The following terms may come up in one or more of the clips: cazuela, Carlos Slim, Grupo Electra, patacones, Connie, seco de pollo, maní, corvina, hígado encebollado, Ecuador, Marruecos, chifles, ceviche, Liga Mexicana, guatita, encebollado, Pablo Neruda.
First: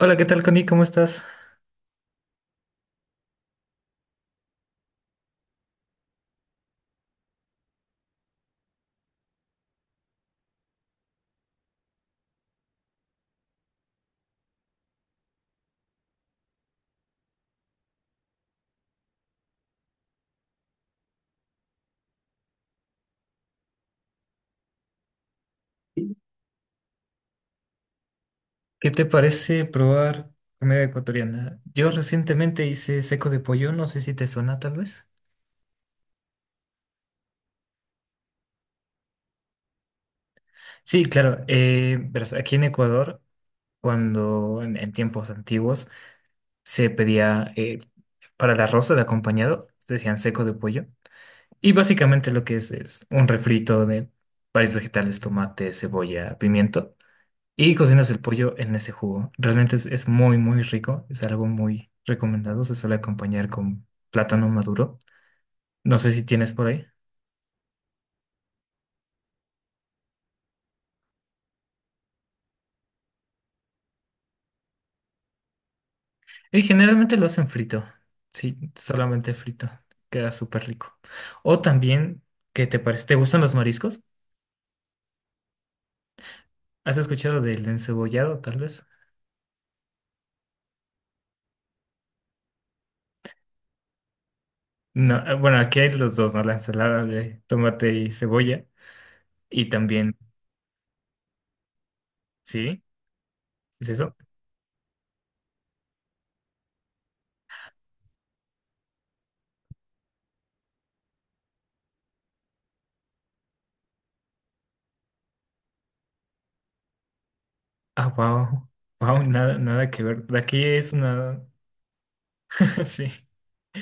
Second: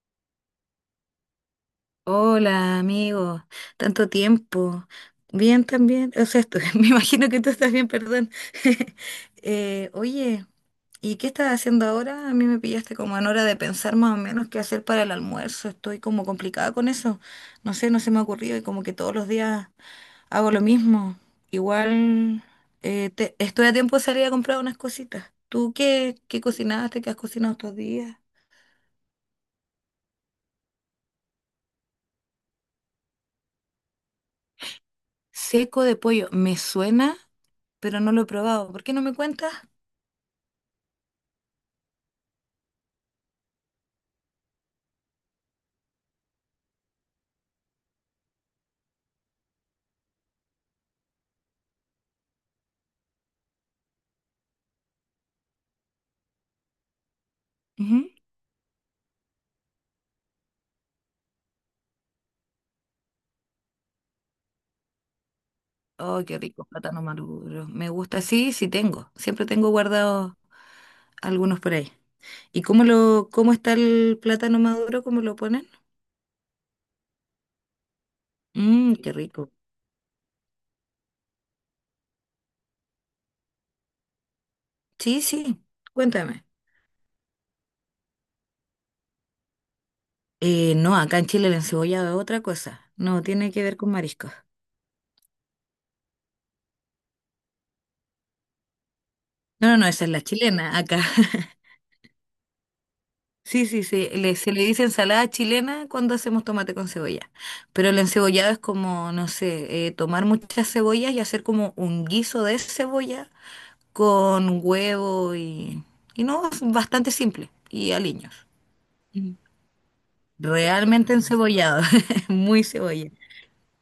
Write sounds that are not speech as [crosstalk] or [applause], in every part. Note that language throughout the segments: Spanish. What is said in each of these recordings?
Hola, ¿qué tal, Connie? ¿Cómo estás? Hola, amigo. Tanto tiempo. Bien también. O sea, [laughs] me imagino que tú estás bien, perdón. [laughs] Oye, ¿y qué estás haciendo ahora? A mí me pillaste como en hora de pensar más o menos qué hacer para el almuerzo. Estoy como complicada con eso. No sé, no se me ha ocurrido y como que todos los días hago lo mismo. Igual estoy a tiempo de salir a comprar unas cositas. ¿Tú qué cocinaste? ¿Qué has cocinado estos días? ¿Qué te parece probar comida ecuatoriana? Yo recientemente hice seco de pollo, no sé si te suena tal vez. Seco de pollo. Me suena, pero no lo he probado. ¿Por qué no me cuentas? Sí, claro, verás, aquí en Ecuador, cuando en tiempos antiguos se pedía para el arroz, de acompañado, decían seco de pollo, y básicamente lo que es un refrito de varios vegetales, tomate, cebolla, pimiento. Y Ujú. cocinas el pollo en ese jugo. Realmente es muy, muy rico. Es algo muy recomendado. Se suele acompañar con plátano maduro. No sé si Oh, qué tienes rico, por ahí. plátano maduro. Me gusta, sí, sí tengo. Siempre tengo guardados algunos por ahí. ¿Y cómo está el plátano maduro? ¿Cómo lo ponen? Y generalmente lo hacen frito. Sí, Mmm, qué solamente rico. frito. Queda súper rico. O también, ¿qué te parece? ¿Te gustan los mariscos? Sí, sí, cuéntame. ¿Has escuchado del encebollado, tal vez? No, acá en Chile la encebollado es otra cosa. No, tiene que ver con mariscos. No, bueno, aquí hay los dos, ¿no? La ensalada de tomate y cebolla. No, Y no, no, esa es también, la chilena acá. [laughs] ¿sí? Sí, sí, ¿Es sí. eso? Se le dice ensalada chilena cuando hacemos tomate con cebolla. Pero el encebollado es como, no sé, tomar muchas cebollas y hacer como un guiso de cebolla con huevo y no, es bastante simple y Ah, aliños. wow. Wow, Mm. nada, nada que ver. De aquí es Realmente una. encebollado, [laughs] muy [laughs] Sí. cebolla.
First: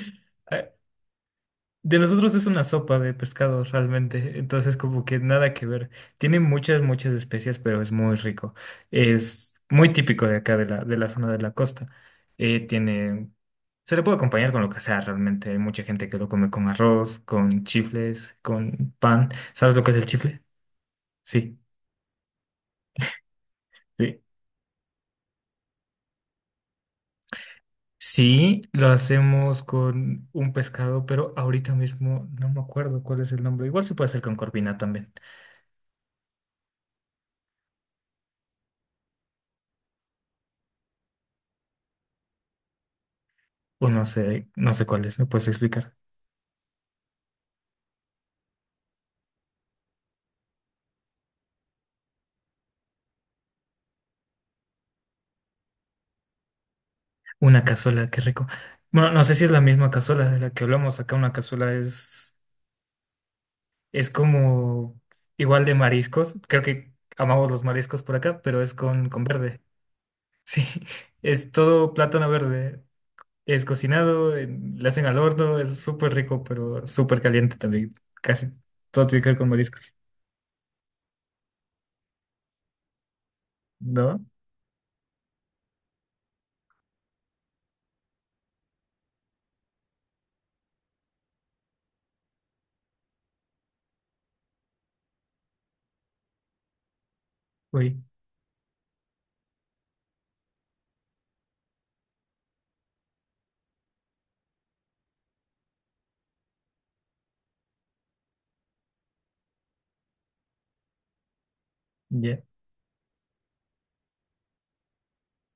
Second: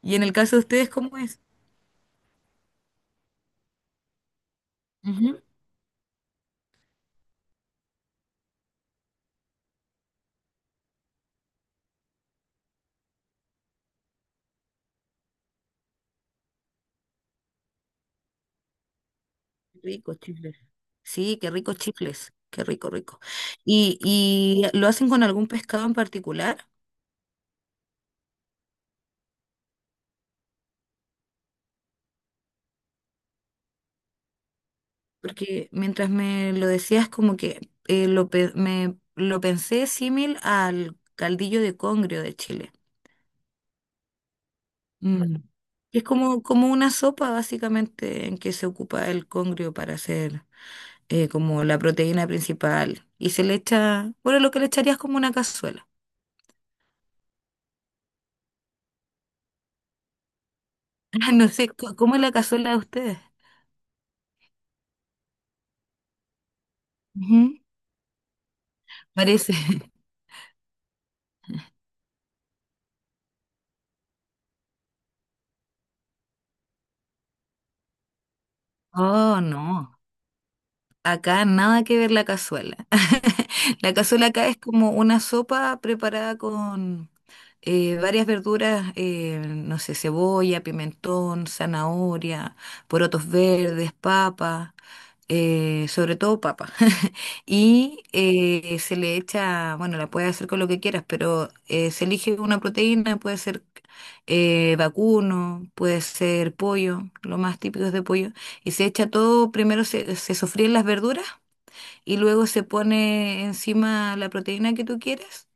Y en el caso de Eh, ustedes, ¿cómo es? De nosotros es una sopa de pescado realmente, entonces como que Ujú. nada que ver. Tiene muchas, muchas especias, pero es muy rico. Es muy típico de acá, de la zona de la costa. Eh, tiene, se le puede acompañar con lo que sea realmente. Hay mucha gente que lo come con arroz, con chifles, con pan. ¿Sabes lo que es el Rico, chifle? chifles. Sí, qué Sí, rico chifles, qué rico, rico. ¿Y, sí. y lo hacen con algún pescado en particular? Sí, lo hacemos con un pescado, pero ahorita mismo no me acuerdo cuál es el nombre. Igual se puede hacer con corvina también. Porque mientras me lo decías, como que lo pensé símil al caldillo de congrio de Chile. O no sé, no sé cuál es, ¿me Mm. puedes explicar? Es como, como una sopa, básicamente, en que se ocupa el congrio para hacer como la proteína principal. Y se le echa, bueno, lo que le echarías como una cazuela. Una cazuela, qué rico. Bueno, no sé si es la misma cazuela de la que hablamos acá. Una [laughs] No sé, cazuela ¿cómo es la cazuela de ustedes? es como igual de mariscos. Creo que amamos Ujú. los mariscos por acá, pero es con Parece. verde. [laughs] Sí, [laughs] es todo plátano verde. Es cocinado, le hacen al horno, es súper rico, pero súper caliente también. Casi todo tiene que ver Oh, con no. mariscos. Acá nada que ver la cazuela. [laughs] La ¿No? cazuela acá es como una sopa preparada con varias verduras, no sé, cebolla, pimentón, zanahoria, porotos verdes, papa, sobre todo papa. [laughs] Uy, Y se le echa, bueno, la puedes hacer con lo que quieras, pero se elige una proteína, puede ser vacuno, puede ser pollo, lo más típico es de pollo, y se echa todo, primero se sofríen las verduras y ya, luego se pone encima la proteína que tú quieras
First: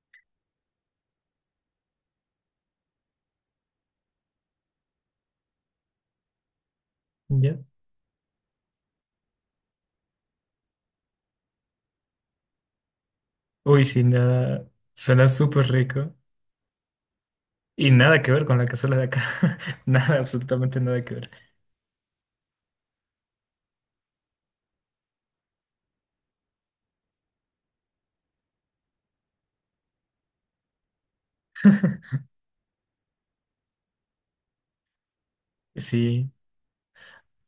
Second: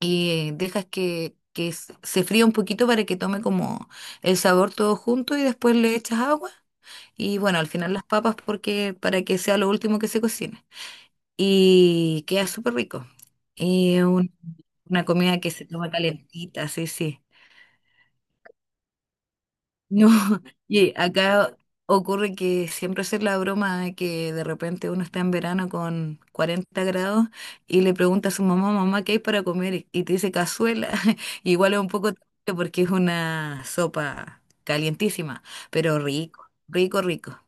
y dejas que se fría un poquito para que tome como el sabor todo junto y después le echas agua y ya. bueno, al final las papas porque para que sea lo último que se cocine. Y queda súper rico. Uy, Y sin un- nada. una Suena comida que se súper toma rico. calentita, sí, sí. Y nada que ver con la cazuela de acá. [laughs] No, Nada, [laughs] absolutamente y nada que ver. acá ocurre que siempre hacer la broma de que de repente uno está en verano con 40 grados y le pregunta a su mamá, mamá, ¿qué hay para comer? Y te dice cazuela. [laughs] Igual es un poco triste porque es una sopa calientísima, pero Sí, rico, rico, rico.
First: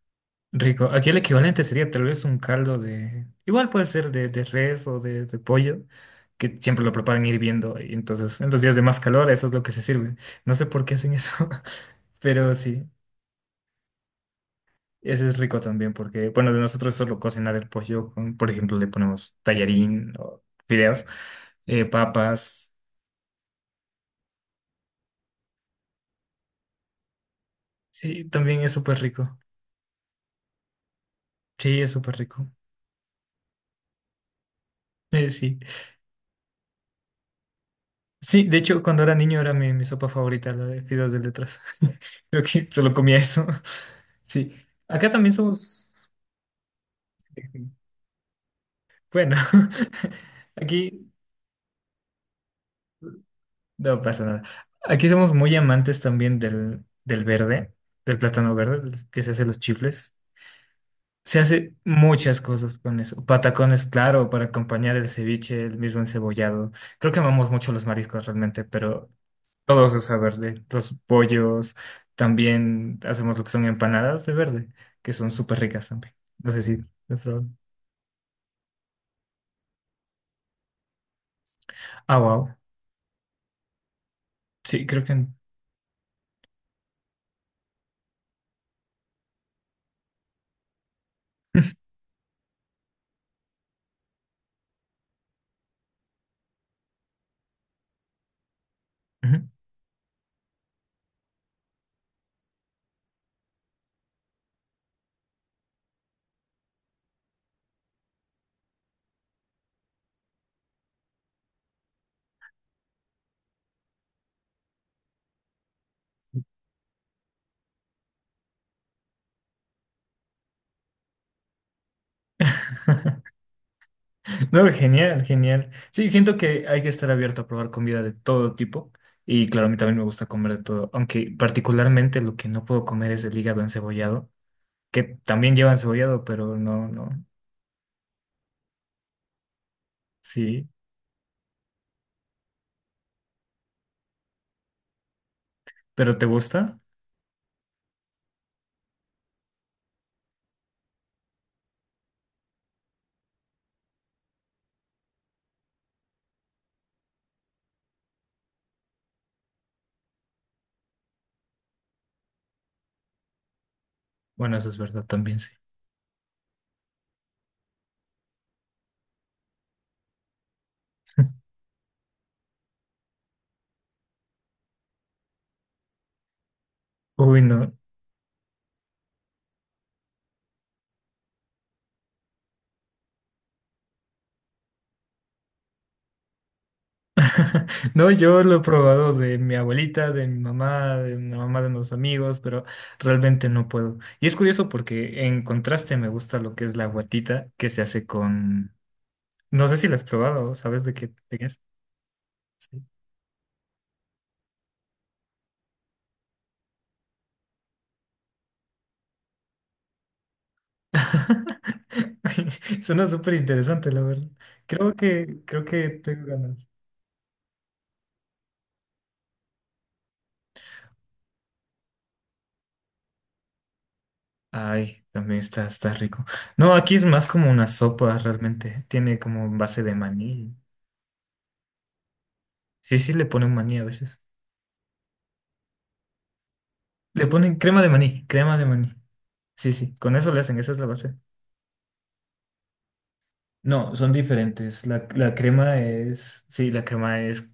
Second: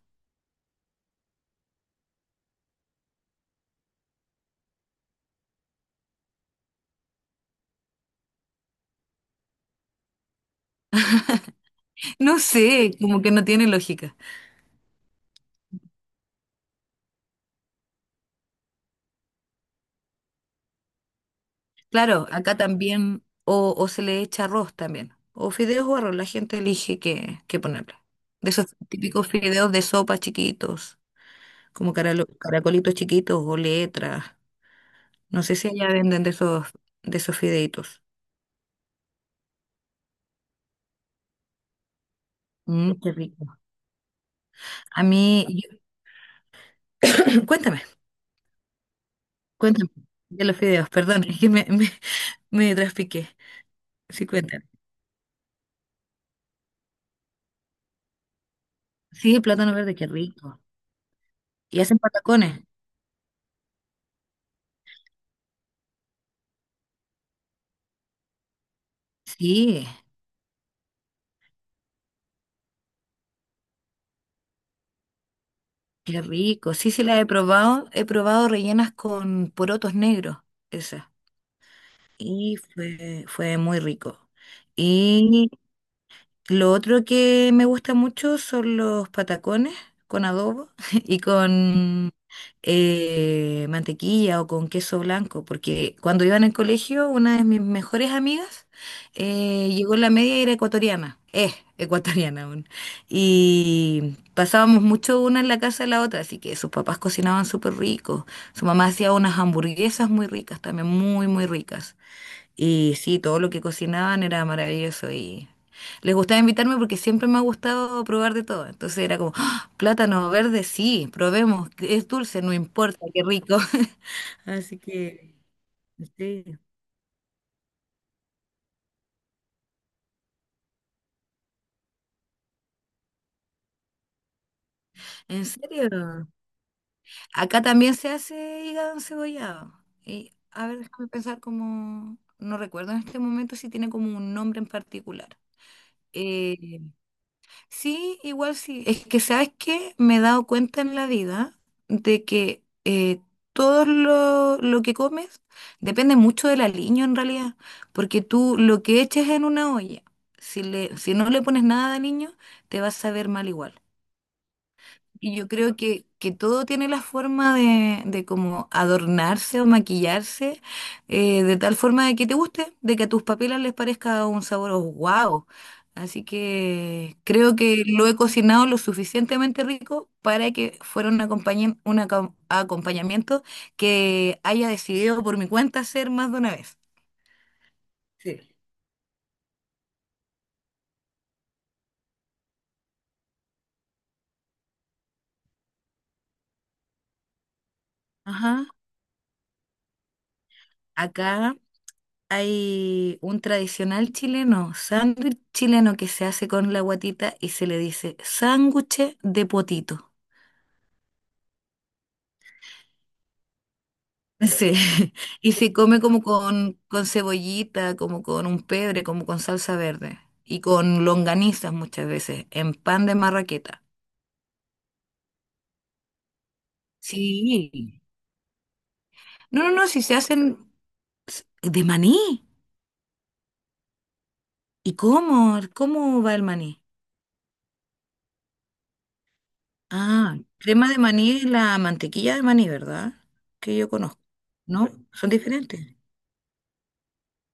rico. Aquí el equivalente sería tal vez un caldo de... Igual puede ser de res o de pollo, que siempre lo preparan hirviendo. Y entonces en los días de más calor eso es lo que se sirve. No sé por qué hacen eso, [laughs] No pero sí, sé, como que no tiene lógica. ese es rico también porque, bueno, de nosotros solo cocinar el pollo. Por ejemplo, le ponemos tallarín o fideos, Claro, acá papas. también, o se le echa arroz también, o fideos o arroz, la gente elige qué ponerle. Sí, De también esos es súper típicos rico. fideos de sopa chiquitos. Sí, es Como súper rico. caracolitos chiquitos o letras. No sé Sí. si allá venden de esos fideitos. Sí, de hecho, cuando era niño era mi sopa favorita, la de fideos de letras. [laughs] Creo que solo Mm, qué comía eso. rico. Sí, A acá también mí, yo- somos... [clears throat] cuéntame, Bueno, cuéntame de [laughs] los fideos, aquí perdón, es que [laughs] me traspiqué. no pasa Sí, nada. cuéntame. Aquí somos muy amantes también del, del verde, del plátano verde, del que se Sí, hace los plátano verde, qué chifles. rico. Se hace ¿Y hacen muchas patacones? cosas con eso. Patacones, claro, para acompañar el ceviche, el mismo encebollado. Creo que amamos mucho los mariscos realmente, pero Sí, todo se usa verde. Los pollos, también hacemos lo que son empanadas de verde, que son súper ricas también. qué No sé rico. si Sí, sí, las las he probado. probado. He probado rellenas con porotos negros, esas. Ah, wow. Y fue muy rico. Sí, creo que... Y lo otro que me gusta mucho son los patacones con adobo [laughs] y [laughs] con mantequilla o con queso blanco, porque cuando iba en el colegio, una de mis mejores amigas Ujú. Llegó en la media y era ecuatoriana, es ecuatoriana aún, y pasábamos mucho una en la casa de la otra, así que sus papás cocinaban súper rico, su mamá hacía unas hamburguesas muy ricas, también muy, muy ricas. Y sí, todo lo que cocinaban era maravilloso y les gustaba invitarme porque siempre me ha gustado probar de todo. Entonces era como, "¡Ah! Plátano verde, sí, probemos, es dulce, no importa, qué [laughs] rico". [laughs] No, Así genial, que, genial. Sí, siento sí, que hay que estar abierto a probar comida de todo tipo. Y claro, a mí también me gusta comer de todo. Aunque particularmente lo que no puedo comer es el hígado encebollado, que en también lleva encebollado, serio. pero no, no. Acá también se hace hígado encebollado. Y a Sí. ver, déjame pensar como, no recuerdo en este momento si tiene como un nombre en particular. ¿Pero te gusta? Eh, Sí, igual sí. Es que, ¿sabes qué? Me he dado cuenta en la vida de que todo lo que comes depende mucho del aliño en realidad, porque tú lo que eches en una olla, si no le pones nada de aliño, te va a saber mal igual. Bueno, eso es verdad Y también, yo sí. creo que todo tiene la forma de, como adornarse o maquillarse [laughs] de tal forma de que te guste, de que a tus papilas les parezca un sabor wow. Así que Uy, creo no. que lo he cocinado lo suficientemente rico para que fuera un acompañamiento que haya decidido por mi cuenta hacer más de una vez. [laughs] No, Sí. yo lo he probado de mi abuelita, de mi mamá, de la mamá de unos amigos, pero realmente no puedo. Y es curioso porque en contraste me gusta lo que es la guatita que se hace Ajá, con... No sé si la has probado, ¿sabes de qué acá. es? Sí. Hay un tradicional chileno, sándwich chileno que se hace con la guatita y se le dice sándwich de potito. [laughs] Suena súper interesante, la verdad. Sí, [laughs] y Creo se que come como tengo ganas. con, cebollita, como con un pebre, como con salsa verde y con longanizas muchas veces, en pan de marraqueta. Ay, también está, está rico. No, aquí es más como una Sí. sopa realmente. Tiene como No, no, base no, de si se maní. hacen de maní. Sí, sí, le ponen maní a veces. ¿Y cómo? ¿Cómo va el maní? Le ponen crema de maní, crema de maní. Sí, sí, con eso Ah, le hacen, esa es la crema de base. maní es la mantequilla de maní, ¿verdad? Que yo No, son conozco, diferentes. ¿no? La, Son la crema diferentes. es, sí, la crema es,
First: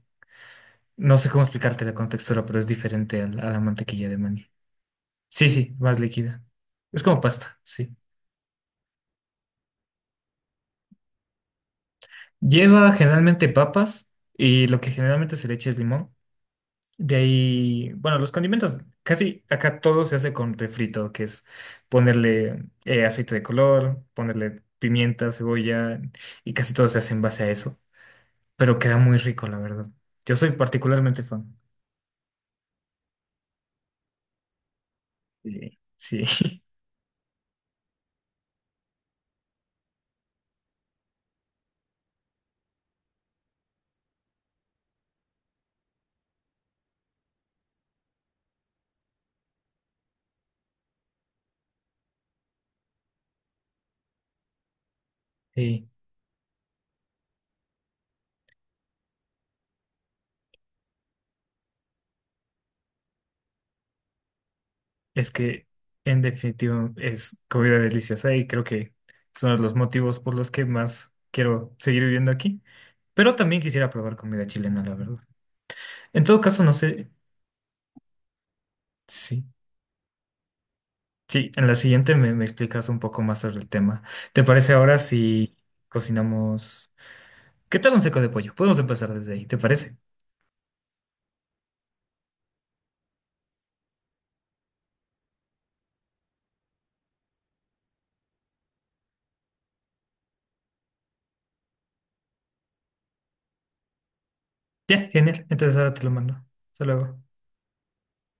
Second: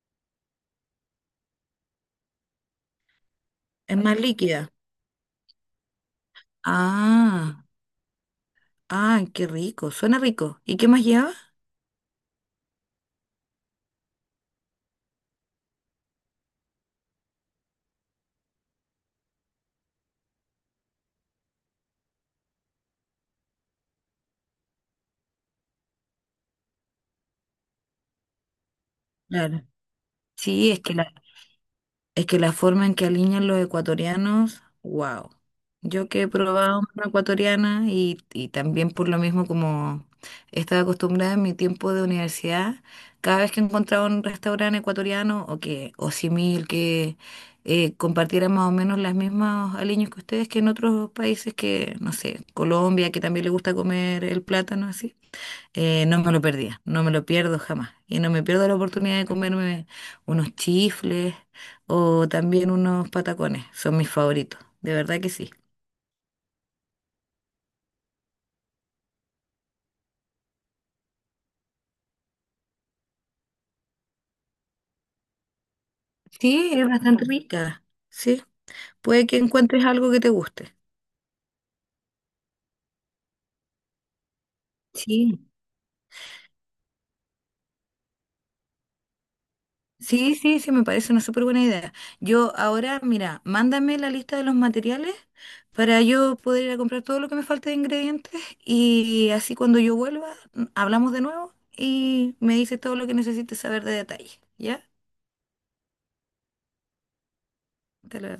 no sé cómo explicarte la contextura, pero es diferente a la Es mantequilla de más maní. líquida. Sí, sí, más líquida. Es como pasta, Ah, sí. ah, qué rico, suena rico. ¿Y qué más lleva? Lleva generalmente papas y lo que generalmente se le echa es limón. De ahí, bueno, los condimentos, casi acá todo se hace con refrito, que es ponerle aceite de color, ponerle pimienta, cebolla, y casi todo se hace en base a eso. Pero queda muy rico, la Claro. verdad. Yo soy Sí, es particularmente fan. Es que la forma en que alinean los ecuatorianos, wow. Yo que Sí, sí, he [laughs] probado una ecuatoriana y también por lo mismo como estaba acostumbrada en mi tiempo de universidad, cada vez que encontraba un restaurante ecuatoriano o simil que compartiera más o menos las mismas aliños que ustedes que en otros países que, no sé, Colombia, que también le gusta comer el plátano así. sí. No me lo perdía, no me lo pierdo jamás. Y no me pierdo la oportunidad de comerme unos chifles o también unos patacones. Son mis favoritos, de verdad que Es sí. que en definitivo es comida deliciosa y creo que son los motivos por los que más quiero seguir viviendo aquí. Pero también quisiera probar comida chilena, la verdad. En todo caso, Sí, no es sé. bastante rica. Sí, puede que Sí. encuentres algo que te guste. Sí, en la siguiente me, me explicas un poco más sobre el tema. ¿Te parece ahora Sí. si cocinamos? ¿Qué tal un seco de pollo? Podemos empezar desde ahí, ¿te parece? Sí, sí, sí, me parece una súper buena idea. Yo ahora, mira, mándame la lista de los materiales para yo poder ir a comprar todo lo que me falte de ingredientes y así cuando yo vuelva, hablamos de nuevo y me dices todo lo que necesites saber de detalle, ¿ya? Ya, genial. Entonces ahora te lo mando. Hasta luego. Te lo